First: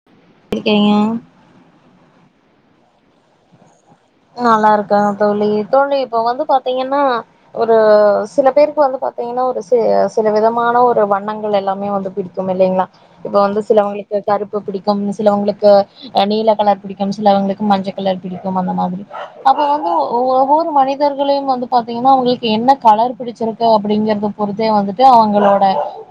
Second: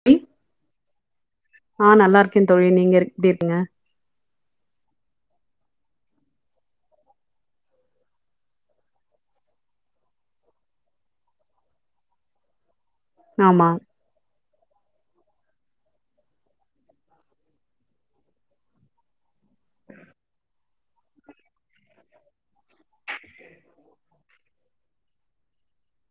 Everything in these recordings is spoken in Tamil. [inaudible] செய்யா ஆ நல்லா இருக்கே தோழி நீங்க இருக் எப்டி இருக்கீங்க நல்லா இருக்கே தோழி தோழி இப்ப வந்து பாத்தீங்கன்னா ஒரு சில பேருக்கு வந்து பாத்தீங்கன்னா ஒரு சி சில விதமான ஒரு வண்ணங்கள் எல்லாமே வந்து பிடி க்கும் இல்லைங்களா இப்ப வந்து ஆமா சிலவங்களு த கருப்பு பிடிக்கும் சிலவங்களுக்கு அ நீல கலர் பிடிக்கும் சிலவங்களுக்கு மஞ்ச கலர் பிடிக்கும் அந்த மாதிரி அப்ப வந்து ஒ ஒவ்வொரு மனிதர்களையு வந்து பாத்தீங்னா அங்ளுக்கு என்ன கலர் பிடிச்சிருக்கு அப்டிங்கறது பொத்தே வந்துட்டு அவங்களோட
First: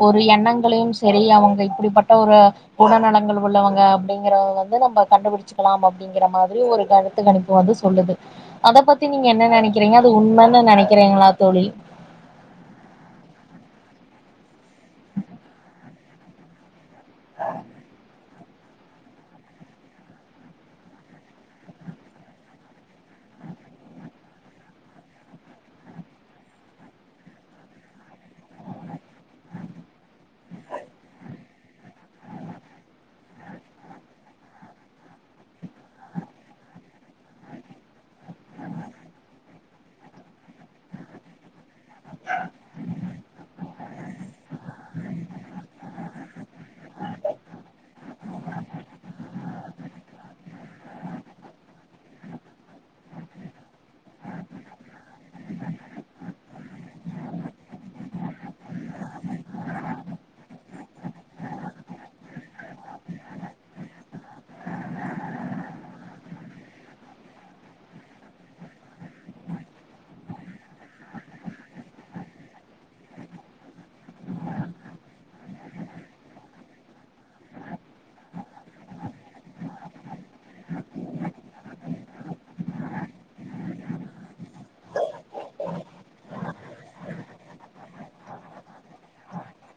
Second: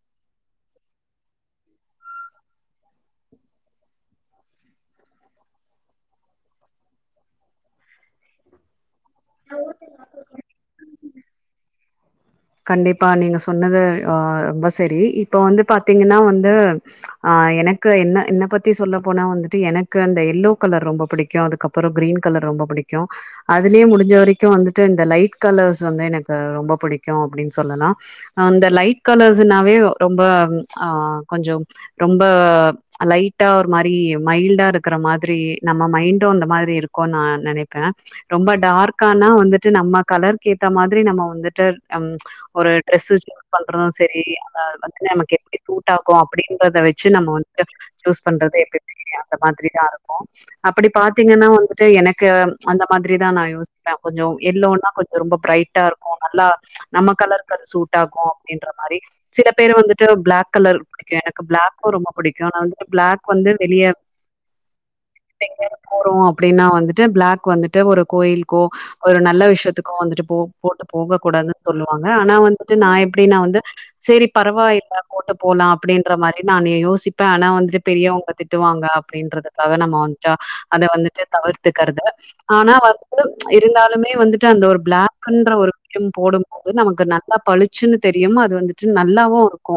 ஒரு எண்ணங்களையு சேரி அவங்க இப்டிப்பட்ட ஒரு குணநலங்கள் உள்ளவங்க அப்டிங்கறத வந்து நம்ம கண்டுபிடிச்சிக்கிலாம் அப்டி ங்கிற மாரி ஒரு கருத்து கணிப்பு வந்து சொல்லுது அத பத்தி நீங்க என்ன நெனைக்கிறீங்க அது உண்மன்னு நெனைக்கிறீங்ளா தோழி கண்டிப்பா நீங்க சொன்னது ஒ ரொம்ப செரி இப்ப வந்து பாத்தீங்னா வந்து ஆ எனக்கு என்ன என்ன பத்தி சொல்ல போனா வந்துட்டு எனக்கு அந்த எல்லோ கலர் ரொம்ப பிடிக்கு அதுக்கப் அப்புறோ க்ரீன் கலர் ரொம்ப புடிக்கு அதுலே முடிஞ்ச வரைக்கு வந்துட்டு இந்த லைட் கலர்ஸ் வந்து எனக்கு ரொம்ப புடிக்கு அப்டின்னு சொன்னனா ஆ அந்த லைட் கலர்ஸ்னாவே ரொம்ப ஆ கொஞ்சோ ரொம்ப அப் லைட்டா ஒரு மாரி மைல்டா இருக்கிற மாதிரி நம்ம மைண்டு அந்த மாரி இருக்கு நா நெனைப் அ ரொம்ப டார்க்கானா வந்துட்டு நம்ம கலர்க்கு ஏத்த மாதிரி நம்ம வந்துட்டு அம் ஒரு ட்ரெஸ்சு இது பண்றது செரி அத வந்து நமக்கு எப்டி சூட் ஆகு அப்டின்றத வச்சி நம்ம வந்து சூஸ் பண்றதே எப்டி [inaudible] அந்த மாரிதா இருக்கு அப்டி பாத்தீங்னா வந்துட்டு எனக்கு அந்த மாரி தா நா யோசிப்பே கொஞ்சோ எல்லோனா கொஞ்சோ ரொம்ப ப்ரைட் டா இருக்கு நல்லா நம்ம கலருக்கு அது சூட் ஆகு அப்டின்ற மாரி சில பேர் வந்துட்டு ப்ளக் கலர் எனக்கு ப்ளக்கு ரொம்ப பிடிக்கு நா வந்துட்டு ப்ளக் வந்து வெளிய எங்கயாவது போறோ அப்டின்னா வந்துட்டு ப்ளக் வந்துட்டு ஒரு கோயிலுக்கோ ஒரு நல்ல விஷயத்துக்கோ வந்துட்டு போ போட்டு போக கூடாதுன்னு சொல்லுவாங்க ஆனா வந்துட்டு நா எப்டின்னா வந்து செரி பரவால்ல போட்டு போலா அப்டின்ற மாரி நானே யோசிப்பே ஆனா வந்துட்டு பெரியவங்க திட்டுவாங்க அப்டின்றதுக்காக நம்ம வந்துட்டு அத வந்துட்டு தவிர்த்துக்கறது ஆனா வந்து இருந்தாலுமே வந்துட்டு அந்த ஒரு ப்ளக்ன்ற ஒரு வியம் போடும் நமக்கு நல்லா பழுச்சுன்னு தெரியும் அது வந்துட்டு நல்லாவு இருக்கு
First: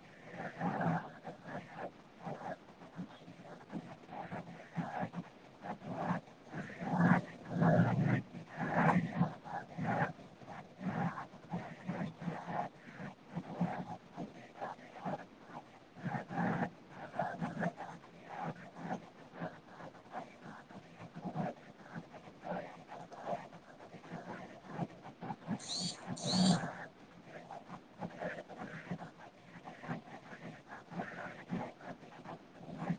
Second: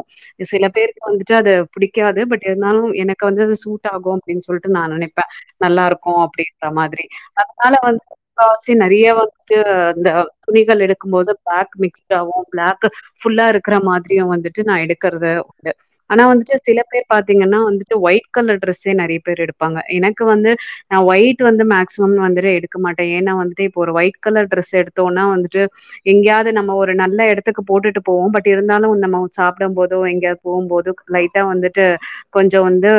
சில பேருக்கு வந்துட்டு அது புடிக்காது பட் இருந்தாலு எனக்கு வந்து அது சூட் ஆகு அப்டின்னு சொல்லுட்டு நா நனப்பே நல்லா இருக்கு அப்டின்ற மாரி அதனால வந்து முக்காவாசி நெறய வந்து இந்த துணிகள் எடுக்கும்போதுப் பிளாக் மிக்ஸ்ட் ஆவு பிளாக் புல்லா இருக்குற மாதிரியு வந்துட்டு நா எடுக்கறத ய ஆனா வந்துட்டு சில பேர் பாத்தீங்னா வந்துட்டு ஒயிட் கலர் ட்ரெஸ்சே நெறய பேர் எடுப்பாங்க எனக்கு வந்து நா ஒயிட் வந்து மேக்சிமம் வந்துட்டு எடுக்க மாட்ட ஏனா வந்துட்டு இப்போ ஒரு ஒயிட் கலர் ட்ரெஸ் எடுத்தோனா வந்துட்டு எங்கேயாவது நம்ம ஒரு நல்ல எடத்துக்கு போட்டுட்டு போவோ பட் இருந்தாலு நம்மோ சாப்டம் போது ஓ எங்கயாது போகும்போது லைட்டா வந்துட்டு கொஞ்சோ வந்து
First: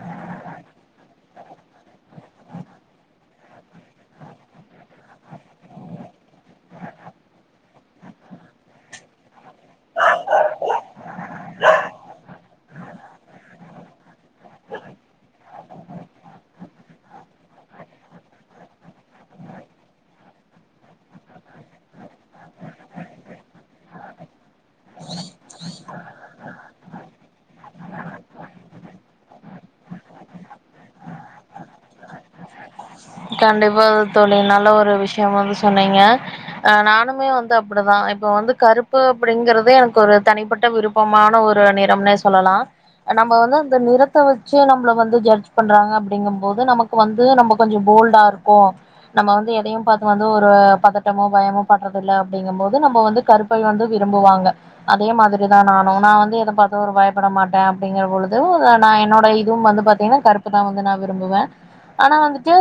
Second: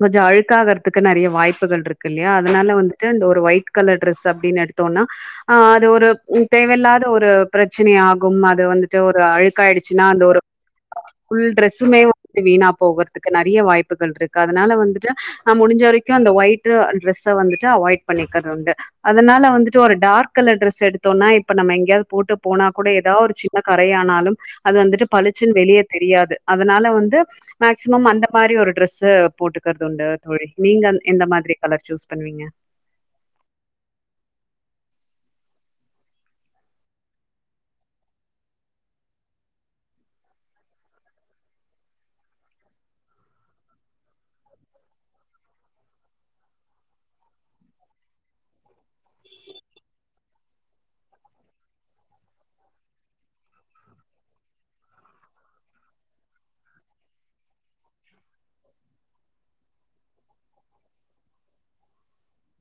கொஞ்சோ அழுக்காகறதுக்கு நெறய வாய்ப்புகள் இருக்கு இல்லயா அதனால வந்துட்டு இந்த ஒரு ஒயிட் கலர் ட்ரெஸ் அப்டின்னு எடுத் தோனா ஆ அது ஒரு உதே இல்லாத ஒரு பிரச்சன ஆகும் அது வந்துட்டு ஒரு அழுக்காயிடுச்சின்னா அந்த ஒரு புல் ட்ரெஸ்ஸுமே வந்து வீணா போகுறதுதுக்கு நெறய வாய்ப்புகள் இருக்கு அதனால வந்துட்டு ஆ முடிஞ்ச வரைக்கு அந்த ஒயிட் ட்ரெஸ்ஸ வந்துட்டு அவாய்ட் பண்ணிக்கரது உண்டு அதனால வந்துட்டு ஒரு டார்க் கலர் ட்ரெஸ் எடுத்தோனாய் இப்ப நம்ம எங்கேயாவது போட்டு போனா கூட ஏதாவது ஒரு சின்ன கரையானாலு அது வந்துட்டு பழுச்சின்னு வெளிய தெரியாது அதனால வந்து மேக்சிமம் அந்த மாரி ஒரு ட்ரெஸ் போட்டுக்கிறது உண்டு தோழி நீங்க எந்த மாதிரி கலர் சூஸ் பண்ணுவீங்க கண்டிப்பா அது தோழி நல்ல ஒரு விஷயம் வந்து சொன்னங்க அ நானுமே வந்து அப்டிதா இப்ப வந்து கருப்பு அப்டிங்கறத எனக்கு ஒரு தனிப்பட்ட விருப் பொம்மான ஒரு நிறம்னே சொல்லலா நம்ம வந்து அந்த நிறத்த வச்சே நம்ள வந்து ஜட்ஜ் பண்றாங்க அப்டிங்கம் போது நமக்கு வந்து நம்ம கொஞ்சம் போல்டாருக்கு நம்ம வந்து எதையு பாத்து வந்து ஒரு பதட்டமோ பயமோ படுறதில்ல அப்டிங்கம் போது நம்ம வந்து கருப் பை வந்து விரும்புவாங்க அதே மாதிரிதா நானு நா வந்து எத பாத்து ஒரு பயப்பட மாட்டே அப்டிங்கற பொழுது நா என்னோட இதுவும் வந்து பாத் திங்னா கருப்புதா வந்து நா விரும்புவே ஆனா வந்துட்டு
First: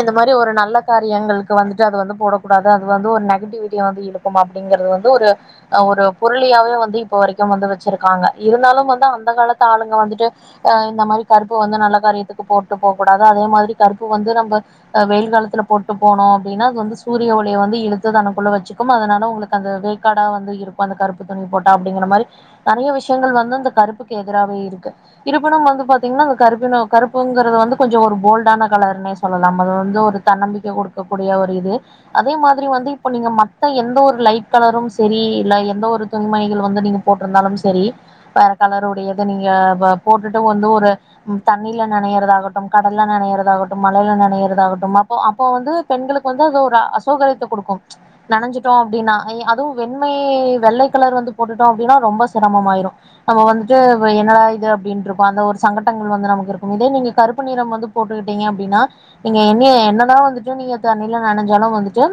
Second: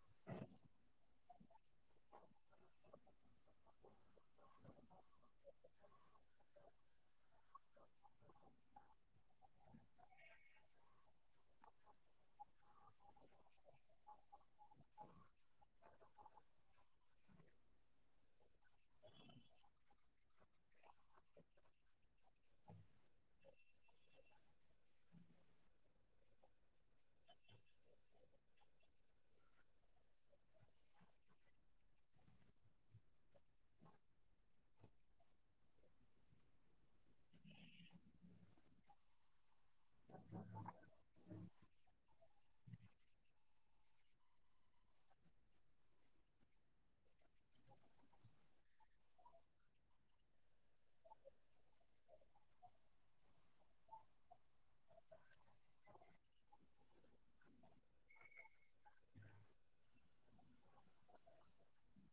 இந்த மாரி ஒரு நல்ல காரியங்கள்க்கு வந்துட்டு அது வந்து போடக்கூடாது அது வந்து ஒரு நெகட்டிவிட்டிய வந்து இழுக் கும் அப்டிங்கறது வந்து ஒரு அ ஒரு புரளியாவே வந்து இப்ப வரைக்கும் வந்து வச்சிருக்காங்க இருந்தாலும் வந்து அந்த காலத்து ஆளுங்க வந்துட்டு ஆ இந்த மாரி கருப்பு வந்து நல்ல காரியத்துக்கு போட்டு போகக் கூடாது அதே மாதிரி கருப்பு வந்து நம்ப அ வெயில் காலத்துல போட்டு போனோ அப்டினா அது வந்து சூரிய ஒளிய வந்து இழுத்து தனக்குள்ள வச்சிக்கும் அதனால ஒங்ளுக் அந்த வேக்காடா வந்து இருக்கு அந்த கருப்பு துணி போட்டா அப்டிங்குற மாரி நெறையா விஷயங்கள் வந்து அந்த கருப்புக்கு எதிராவே இருக்கு இருப்பினும் வந்து பாத்தீங்னா அந்த கருப்பினோ கருப்புங்றது வந்து கொஞ்சோ ஒரு போல்டான கலர்னே சொல்லலாம் அது வந்து ஒரு தன்னம்பிக்கை குடுக்கக்கூடிய ஒரு இது அதே மாதிரி வந்து இப்போ நீங்க மத்த எந்த ஒரு லைட் கலரும் செரீ இல்ல எந்த ஒரு தொன்மைகள் வந்து நீங்க போட்ருந்தாலும் செரீ வேற கலருடையத நீங்க வ போட்டுட்டு வந்து ஒரு தண்ணில நனையிறதாகட்டும் கடல்ல நனையிறதாகட் டும் மலைல நனையிறதாகட்டும் அப்போ அப்போ வந்து பெண்களுக்கு வந்து அது ஒரு அசௌகரியத்த குடுக்கும் நனஞ்சிட்டோ அப்டினா அய் அதுவு வெண்மை வெள்ளை கலர் வந்து போட்டுட்டோ அப்டினா ரொம்ப சிரமமாயிரு நம்ம வந்துட்டு வ என்னடா இது அப்டின்ருக்கு அந்த ஒரு சங்கட்டங்கள் வந்து நமக்கு இருக்கும் இதே நீங்க கருப்பு நிறம் வந்து போட்டுகிட் டிங்க அப்டினா நீங்க என்னிய என்னதா வந்துட்டு நீங்க தண்ணியில நனஞ்சாலு வந்துட்டு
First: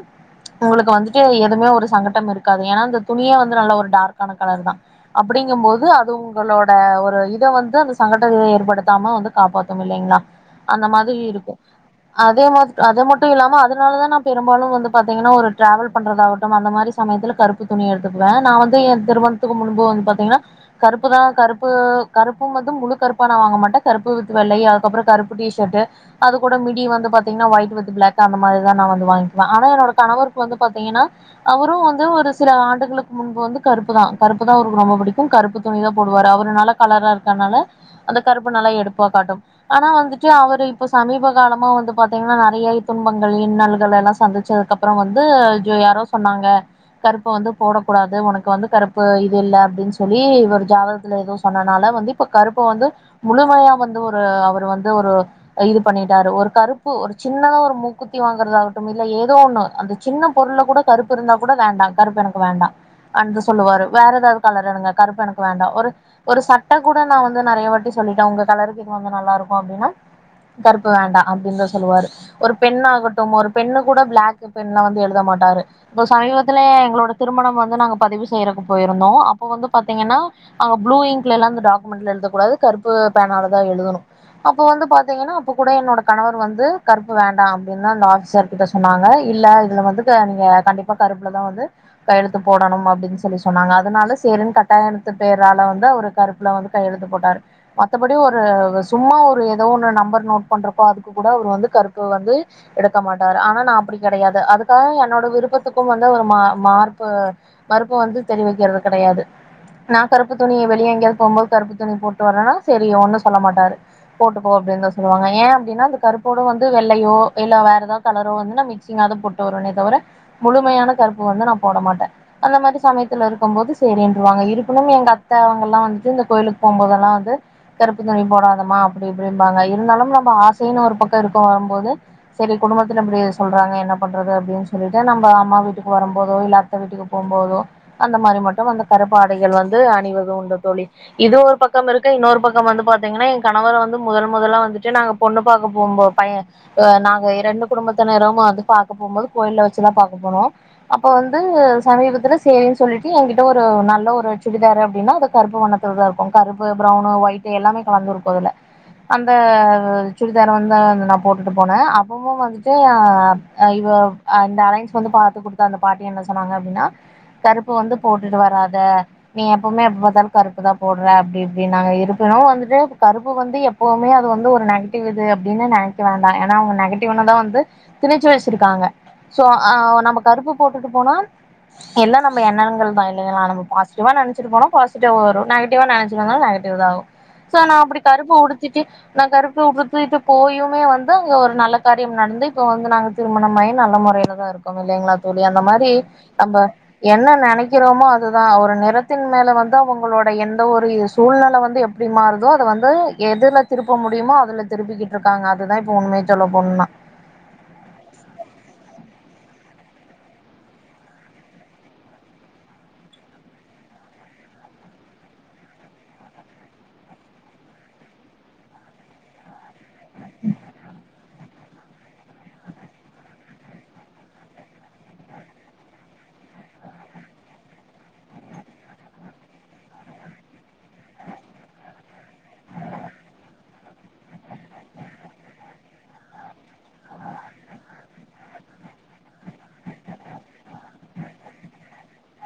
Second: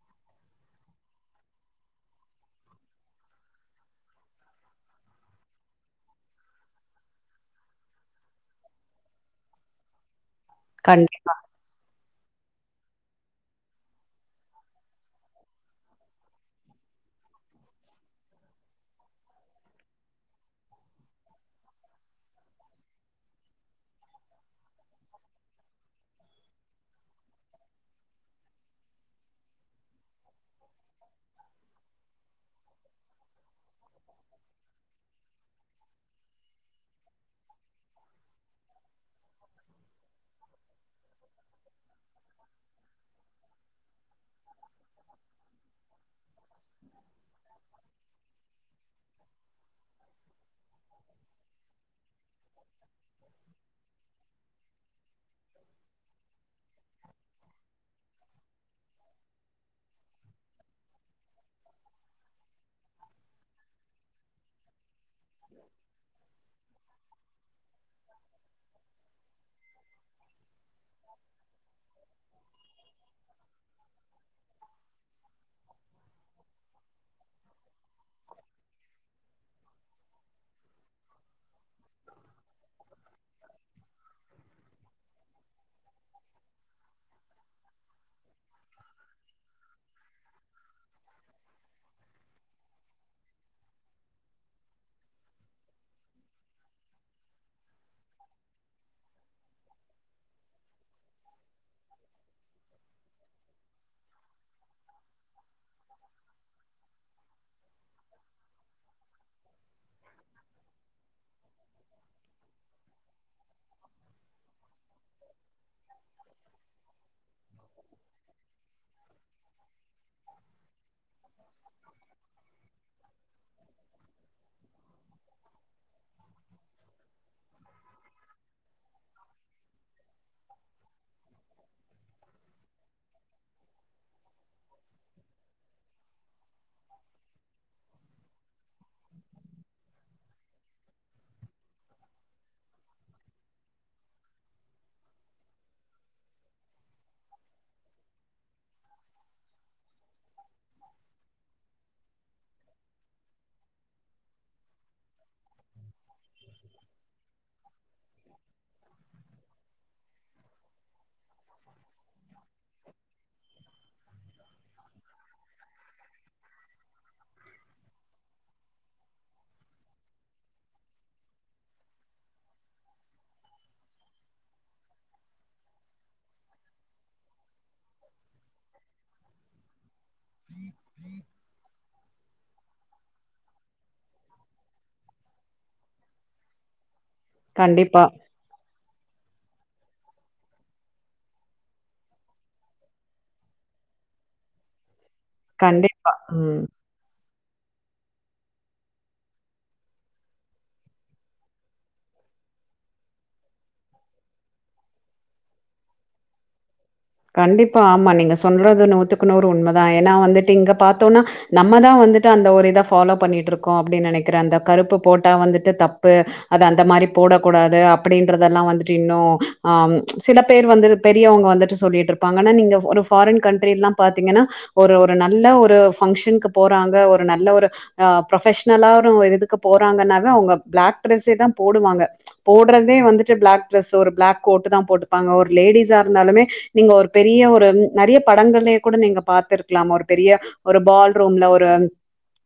உங்களுக்கு வந்துட்டு எதுமே ஒரு சங்கட்டம் இருக்காது ஏனா இந்த துணியே வந்து நல்ல ஒரு டார்க்கான கலருதா அப்டிங்கம்போது அது உங்களோட ஒரு இத வந்து அந்த சங்கட்டங்களை ஏற்படுத்தாம வந்து காப்பாத்தும் இல்லைங்ளா அந்த கண் மாதிரி இருக்கு அதே மாஸ்க் அத மட்டு இல்லாம அதுனாலதா நா பெரும்பாலு வந்து பாத்தீங்கனா ஒரு டிராவல் பண்றதாகட்டு அந்த மாரி சமயத்துல கருப்பு துணி எடுத்துக்குவே நா வந்து ஏ திருமணத்துக்கு முன்பு வந்து பாத்தீங்கனா கருப்பு தா கருப்பு கருப்பும் வந்து முழு கருப்பா நா வாங்க மாட்டே கருப்பு வித் வெள்ளை அதுக்கப்றோ கருப்பு டிஷர்ட்டு அது கூட மிடி வந்து பாத்தீங்னா ஒய்ட் வித் பிளேக் அந்த மாதிரி தா நா வந்து வாங்கிக்குவே ஆனா என்னோட கணவர் கு வந்து பாத்தீங்கனா அவரு வந்து ஒரு சில ஆண்டுகளுக்கு முன்பு வந்து கருப்பு தா கருப்பு தா அவருக்கு ரொம்ப பிடிக்கு கருப்பு துணிதா போட் வாரு அவரு நல்ல கலரா இருக்கனால அந்த கருப்பு நல்லா எடுப்பா காட்டும் ஆனா வந்துட்டு அவரு இப்போ சமீப காலமா வந்து பாத்தீங்னா நெறைய இ துன்பங்கள் இன்னல்கள் எல்லா சந்திச்சதுக்கப்றோ வந்து ஜு யாரோஸ் சொன்னாங்க கருப்பு வந்து போடக் கூடாது உனக்கு வந்து கருப்பு இது இல்ல அப்டின் சொல்லி இவரு ஜாதகத்துல ஏதோ சொன்னனால வந்து இப்ப கருப்ப வந்து முழுமையா வந்து ஒரு அவர் வந்து ஒரு இது பண்ணிட்டாரு ஒரு கருப்பு ஒரு சின்னதா ஒரு மூக்குத்தி வாங்கறதாகட்டும் இல்ல ஏதோ ஒன்னு அந்த சின்ன பொருளக் கூட கருப்பிருந்தா கூட வேண்டா கருப்பு எனக்கு வேண்டா அந்து சொல்லுவாரு வேற ஏதாவது கலர் எடுங்க கருப்பு எனக்கு வேண்டா ஒரு ஒரு சட்ட கூ ட நா வந்து நெறையாவாட்டி சொல்லிட்டே உங்க கலருக்கு இது வந்து நல்லாருக்கு அப்டினு கருப்பு வேண்டா அப்டின்தா சொல்லுவாரு ஒரு பென்னாகட்டும் ஒரு பென்னு கூட பிளாக்கு பென்ல வந்து எழுத மாட்டாரு இப்போ சமீபத்துல எங்களோட திருமணம் வந்து நாங்க பதிவு செய்யிறக்கு போயிருந்தோ அப்போ வந்து பாத்தீங்கன்னா அங்க ப்ளூ இங்க்லல்லா இந்த டாக்குமெண்ட்ல எழுதக்கூடாது கருப்பு பேனாலதா எழுதணு அப்போ வந்து பாத்தீங்கன்னா கூட என்னோட கணவர் வந்து கருப்பு வேண்டா அப்டின்னு அந்த ஆஃபீசர் கிட்ட சொன்னாங்க இல்ல இதுல வந்து நீங்க கண்டிப் பா கருப்புல தா வந்து கையெழுத்து போடணு அப்டின்னு சொல்லி சொன்னாங்க அதனால சேரின் கட்டாயணத்து பேயரால வந்து அவுரு கருப்புல வந்து கையொழுத்து போட்டாரு மத்தபடி ஒரு சும்மா ஒரு ஏதோ ஒன்னு நம்பர் நோட் பண்றப்போ அதுக்கு கூட அவர் வந்து கருப்பு வந்து எடுக்க மாட்டாரு ஆனா நா அப்டி கடையாது அதுக்காக என்னோட விருப்பத்துக்கு வந்து ஒரு மா மார்ப்பு மறுப்பு வந்து தெரிவிக்கிறது கடையாது நா கருப்பு துணி வெளிய எங்கயாது போம்போது கருப்பு துணி போட்டு வரன்னா சேரி ஒண்ணு சொல்ல மாட்டாரு போட்டுப்போ அப்டினுதா சொல் லுவாங்க ஏ அப்டின்னா அந்த கருப்போட வந்து வெள்ளையோ இல்ல வேற ஏதாவது கலரோ வந்து நா மிக்சிங்காது போட்டு வருவனே தவர முழுமையான கருப்பு வந்து நா போட மாட்ட அந்த மாரி சமயத்துல இருக்கு போது சேரின்ருவாங்க இருப்பினும் எங்க அத்த அவுங்கல்லா வந்துட்டு இந்த கோயிலுக்கு போம்போதெல்லா வந்து கருப்பு துணி போடாதமா அப்டி இப்டி இம்பாங்க இருந்தாலு நம்ம ஆசைன்னு ஒரு பக்கம் இருக்கு வரும்போது சேரி குடும்பத்துல இப்டி சொல்றாங்க என்ன பண்றது அப்டின் சொல்லிட்டு நம்ம அம்மா வீட்டுக்கு வரும் போதோ இல்ல அத்த வீட்டுக்கு போம்போதோ அந்த மாரி மட்டு அந்த கருப்பாடைகள் வந்து அணிவது உண்டு தோழி இது ஒரு பக்கம் இருக்கு இன்னொரு பக்கம் வந்து பாத்தீங்கன்னா என் கணவர் வந்து முதல் முதலா வந்து வந்துட்டு நாங்க பொண்ணு பாக்க போம்போ பைய ஆ நாங்க இரண்டு குடும்பத்தினரு வந்து பாக்க போம்போது கோயில வச்சுதா பாக்க போனோ அப்ப வந்து சமீபத்துல சேரின்னு சொல்லிட்டு என்கிட்ட ஒரு நல்ல ஒரு சுடிதார் அப்டின்னா அத கருப்பு வண்ண இதுதா இருக்கு கருப்பு பிரௌவுனு ஒயிட்டு எல்லாமே கலந்து இருக்கு அதுல அ சுடிதார் வந்து நா போட்டுட்டு போன அப்பவு வந்துட்டு அ இவ அ இந்த அலையன்ஸ் வந்து பாத்து குடுத்த அந்த பாட்டி என்ன சொன்னாங்க அப்டின்னா கருப்பு வந்து போட்டுட்டு வராத நீ எப்பவுமே எப்பதாலு கருப்பு தா போடுற அப்டி இப்டினாங்க இருப்பினு வந்துட்டு கருப்பு வந்து எப்பவுமே வந்து ஒரு நெகட்டிவ் இது அப்டின்னு நெனைக்க வேண்டா ஏனா அவுங்க நெகட்டிவ்னு தா வந்து திணிச்சு வச்சிருக்காங்க சோ ஆ நம்ம கருப்பு போட்டுட்டு போனா எல்லா நம்ம எண்ணங்கள் தா இல்லைங்களா நம்ம பாசிட்டிவா நெனைச்சிட்டு போனு பாசிட்டிவா வரு நெகட்டிவ நினைச்சிங்கனா நெகட்டிவ் தா வரு சோ நா அப்படி கண்டிப்பா கருப்ப உடுத்திட்டு நா கருப்ப உடுத்துட்டு போயுமே வந்து அங்க ஒரு நல்ல காரியம் நடந்து இப்போ வந்து நாங்க திருமணம் ஆயி நல்ல முறையிலதா இருக்கோங்க இல்லைங்களா தோழி அந்த மாரி கண்டிப்பா நம்ப ம் என்ன நெனைக்கிறோமோ அதுதா ஒரு நிறத்தின் மேல வந்து அவுங்களோட எந்த ஒரு சூழ்நிலை வந்துப் எப்டி மாறுதோ அத வந்து எதுல திருப்ப முடியுமோ அதுல திருப்பிக்கிட்டு இருக்காங்க அதுதா இப்போ உண்மையே சொல்ல போண்ணுன்னா கண்டிப்பா ஆமா நீங்க சொல்றது நூத்துக்கு நூறு உண்மதா ஏனா வந்துட்டு இங்க பாத்தோனா நம்மதா வந்துட்டு அந்த ஒரு இத ஃபாலோ பண்ணிட்டு இருக்கோ அப்படின்னு நெனைக்கிறே அந்த கருப்பு போட்டா வந்துட்டு தப்பு அது அந்த மாரி போடக்க கூடாது அப்படின்றதெல்லா வந்துட்டு இன்னு ஆ சில பேர் வந்து பெரியவுங்க வந்துட்டு சொல்லிட்டு இருப்பாங்கன்னா நீங்க ஒரு ஃபாரின் கன்ட்றி எல்லா பாத்தீங்கன்னா ஒரு ஒரு நல்ல ஒரு ஃபங்க்ஷனுக்கு போறாங்க ஒரு நல்ல ஒரு ஆ ப்ரொஃப்ஷனலா ஒரு இதுக்கு போறாங்கன்னாவே அவுங்க பிளாக் ட்ரெஸ்ஸே தா போடுவாங்க போடுறதே வந்துட்டு பிளாக் ட்ரெஸ் ஒரு பிளாக் கோட்டு தா போட்டுப்பாங்க ஒரு லேடிஸ்சா இருந்தாலுமே நீங்க ஒரு பெரிய ஒரு நறைய படங்கள்லயே கூட நீங்க பாத்துருக்கலா ஒரு பெரிய ஒரு பால் ரூம்ல ஒரு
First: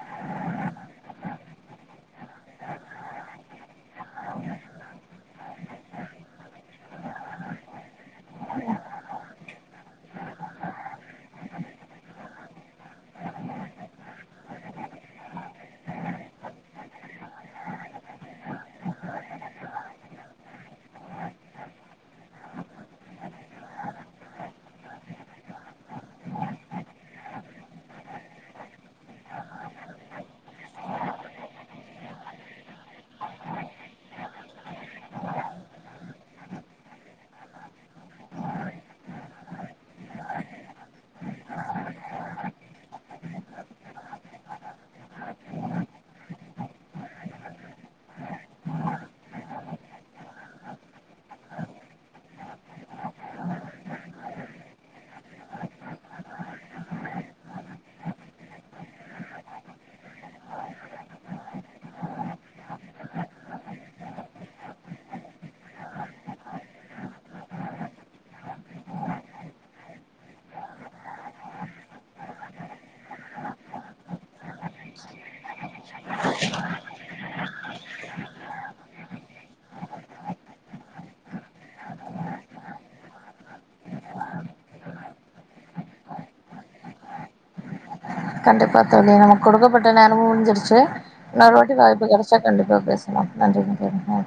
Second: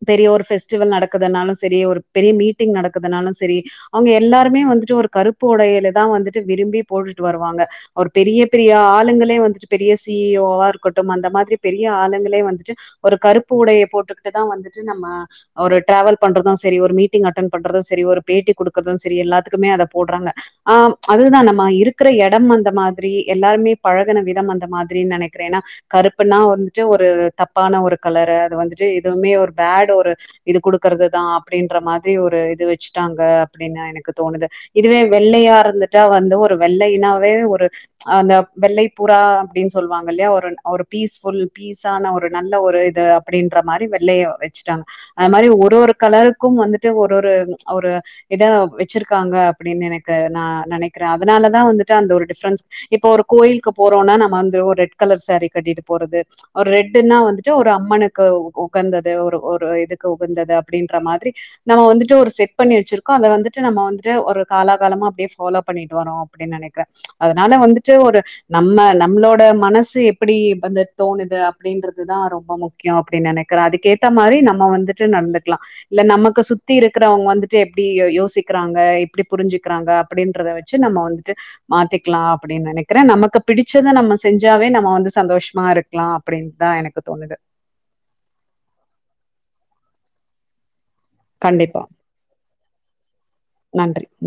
பெரிய ஒரு பெஸ்டிவல் நடக்குதுனாலு செரி ஒரு பெரிய மீட்டிங் நடக்குதுனாலு செரி அவேங்க எல்லாருமே வந்துட்டு ஒரு கருப்பு உடையில தா வந்துட்டு விரும்பி போட்டுட்டு வருவாங்க ஒரு பெரிய பெரிய ஆளுங்களே வந்துட்டு பெரிய சி இ ஓ இருக்கட்டும் அந்த மாதிரி பெரிய ஆளுங்களே வந்துட்டு ஒரு கருப்பு உடைய போட்டுக்கிட்டுதா வந்துட்டு நம்ம ஒரு ட்ராவல் பண்றது செரி ஒரு மீட்டிங் அட்டென் பண்றது செரி ஒரு பேட்டி குடுக்குறது செரி எல்லாத்துக்குமே அத போடுறாங்க ஆ அதுதா நம்ம இருக்கற எடம் அந்த மாதிரி எல்லாருமே பழகுன விதம் அந்த மாதிரின் நெனைக்கிறே ஏன்னா கருப்புன்னா வந்துட்டு ஒரு தப்பான ஒரு கலரு அது வந்துட்டு எதுவுமே ஒரு பேட் ஒரு இது குடுக்குறதுதா அப்படின்ற மாதிரி ஒரு இது வச்சுட்டாங்க அப்டின்னு எனக்கு தோணுது இதுவே வெள்ளயா இருந்துட்டா வந்து ஒரு வெள்ளைனாவே ஒரு அந்த வெள்ளை புரா அப்டின்னு சொல்லுவாங்க இல்லயா ஒரு பீஸ்ஃபுல் பி இசான ஒரு நல்ல ஒரு இது அப்டின்ற மாரி வெள்ளைய வச்சுட்டாங்க அது மாரி ஒரு ஒரு கலருக்கும் வந்துட்டு ஒரு ஒரு ஒரு இதா வச்சிருக்காங்க அப்டின்னு எனக்கு நா நெனைக்கிறே அதனாலதா வந்துட்டு அந்த ஒரு டிஃப்ரென்ஸ் இப்ப ஒரு கோயிலுக்கு போறோனா நம்ம வந்து ஒரு ரெட் கலர் சேரி கட்டிட்டு போறது ஒரு ரெட்டுன்னா வந்துட்டு ஒரு அம்மனுக்கு உகந்தது ஒரு ஒரு இதுக்கு உகந்தது அப்படின்ற மாதிரி நம்ம வந்துட்டு ஒரு செட் பண்ணி வச்சுருக்கோ அத வந்துட்டு நம்ம வந்துட்டு ஒரு காலாகாலமா அப்டியே ஃபாலோ பண்ணிட்டு வரோ அப்டின் நெனைக்கிறே அதனால வந்துட்டு ஒரு நம்ம நம்ளோட மனசு எப்புடி வந்து தோணுது அப்டின்றதுதா ரொம்ப முக் கியோ அப்டின் நெனைக்கிறே அதுக்கேத்த மாரி நம்ம வந்துட்டு நடந்துக்லா இல்ல நமக்கு சுத்தி இருக்கறவங்க வந்துட்டு எப்டி யோசிக்கிறாங்க எப்டி புரிஞ்சுக்கிறாங்க அப்டின்றத வச்சு நம்ம வந்துட்டு மாத்திக்லா அப்டின் நெனைக்கிறே நமக்கு பிடிச்சத நம்ம செஞ்சாவே நம்ம வந்து சந்தோஷமா இருக்லா அப்டின்னுதா எனக்கு தோணுது கண்டிப்பா தோழி நமக்கு கொடுக்கப்பட்ட நேரமு முடிஞ்சிருச்சு இன்னொரு வாட்டி கண்டிப்பா வாய்ப்பு கெடைச்சா கண்டிப்பா பேசலா நன்றி மக்களே அ